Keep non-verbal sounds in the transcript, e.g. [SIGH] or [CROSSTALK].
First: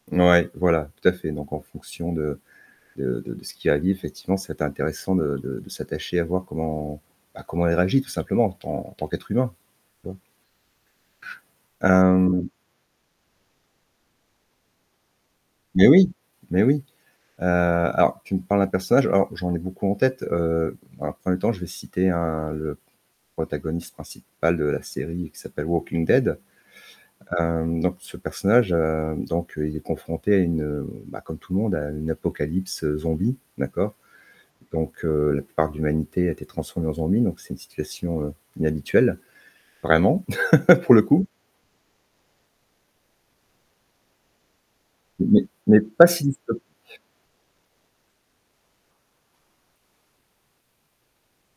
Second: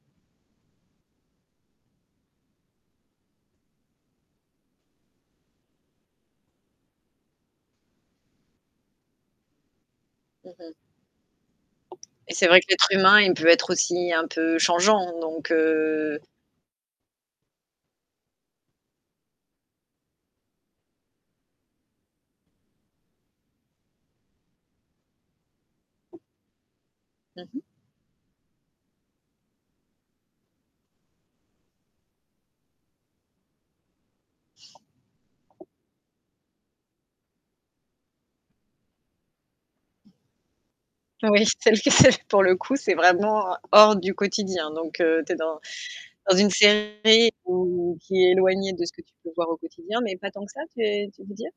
Ouais, voilà, tout à fait donc en fonction de de de de ce qu'elle a dit effectivement, c'est intéressant de de de s'attacher à voir comment, bah, comment elle réagit tout simplement en tant en tant qu'être humain. Tu vois? Mmh mh. Et c'est Hem vrai que l'être humain, il peut être aussi un peu changeant donc Mais oui, heu mais oui, heu, alors tu me parles d'un personnage, alors j'en ai beaucoup en tête, heu, dans 1er temps, je vais citer un le protagoniste principal de la série qui s'appelle Walking Dead, Mmh mh. hem, donc ce personnage, heu, donc heu, il est confronté à une, heu, bah, comme tout le monde à une apocalypse, heu, zombie, d'accord? Donc heu, la plupart de l'humanité a été transformée en zombie donc c'est une situation, heu, inhabituelle vraiment [CHUCKLES] pour le coup. Oui, c'est le que c'est pour le coup, c'est vraiment hors du quotidien donc heu, tu es Mais dans mais pas si dans une dystopique. série ou qui est éloignée de ce que tu peux voir au quotidien, mais pas tant que ça, tu es tu veux dire?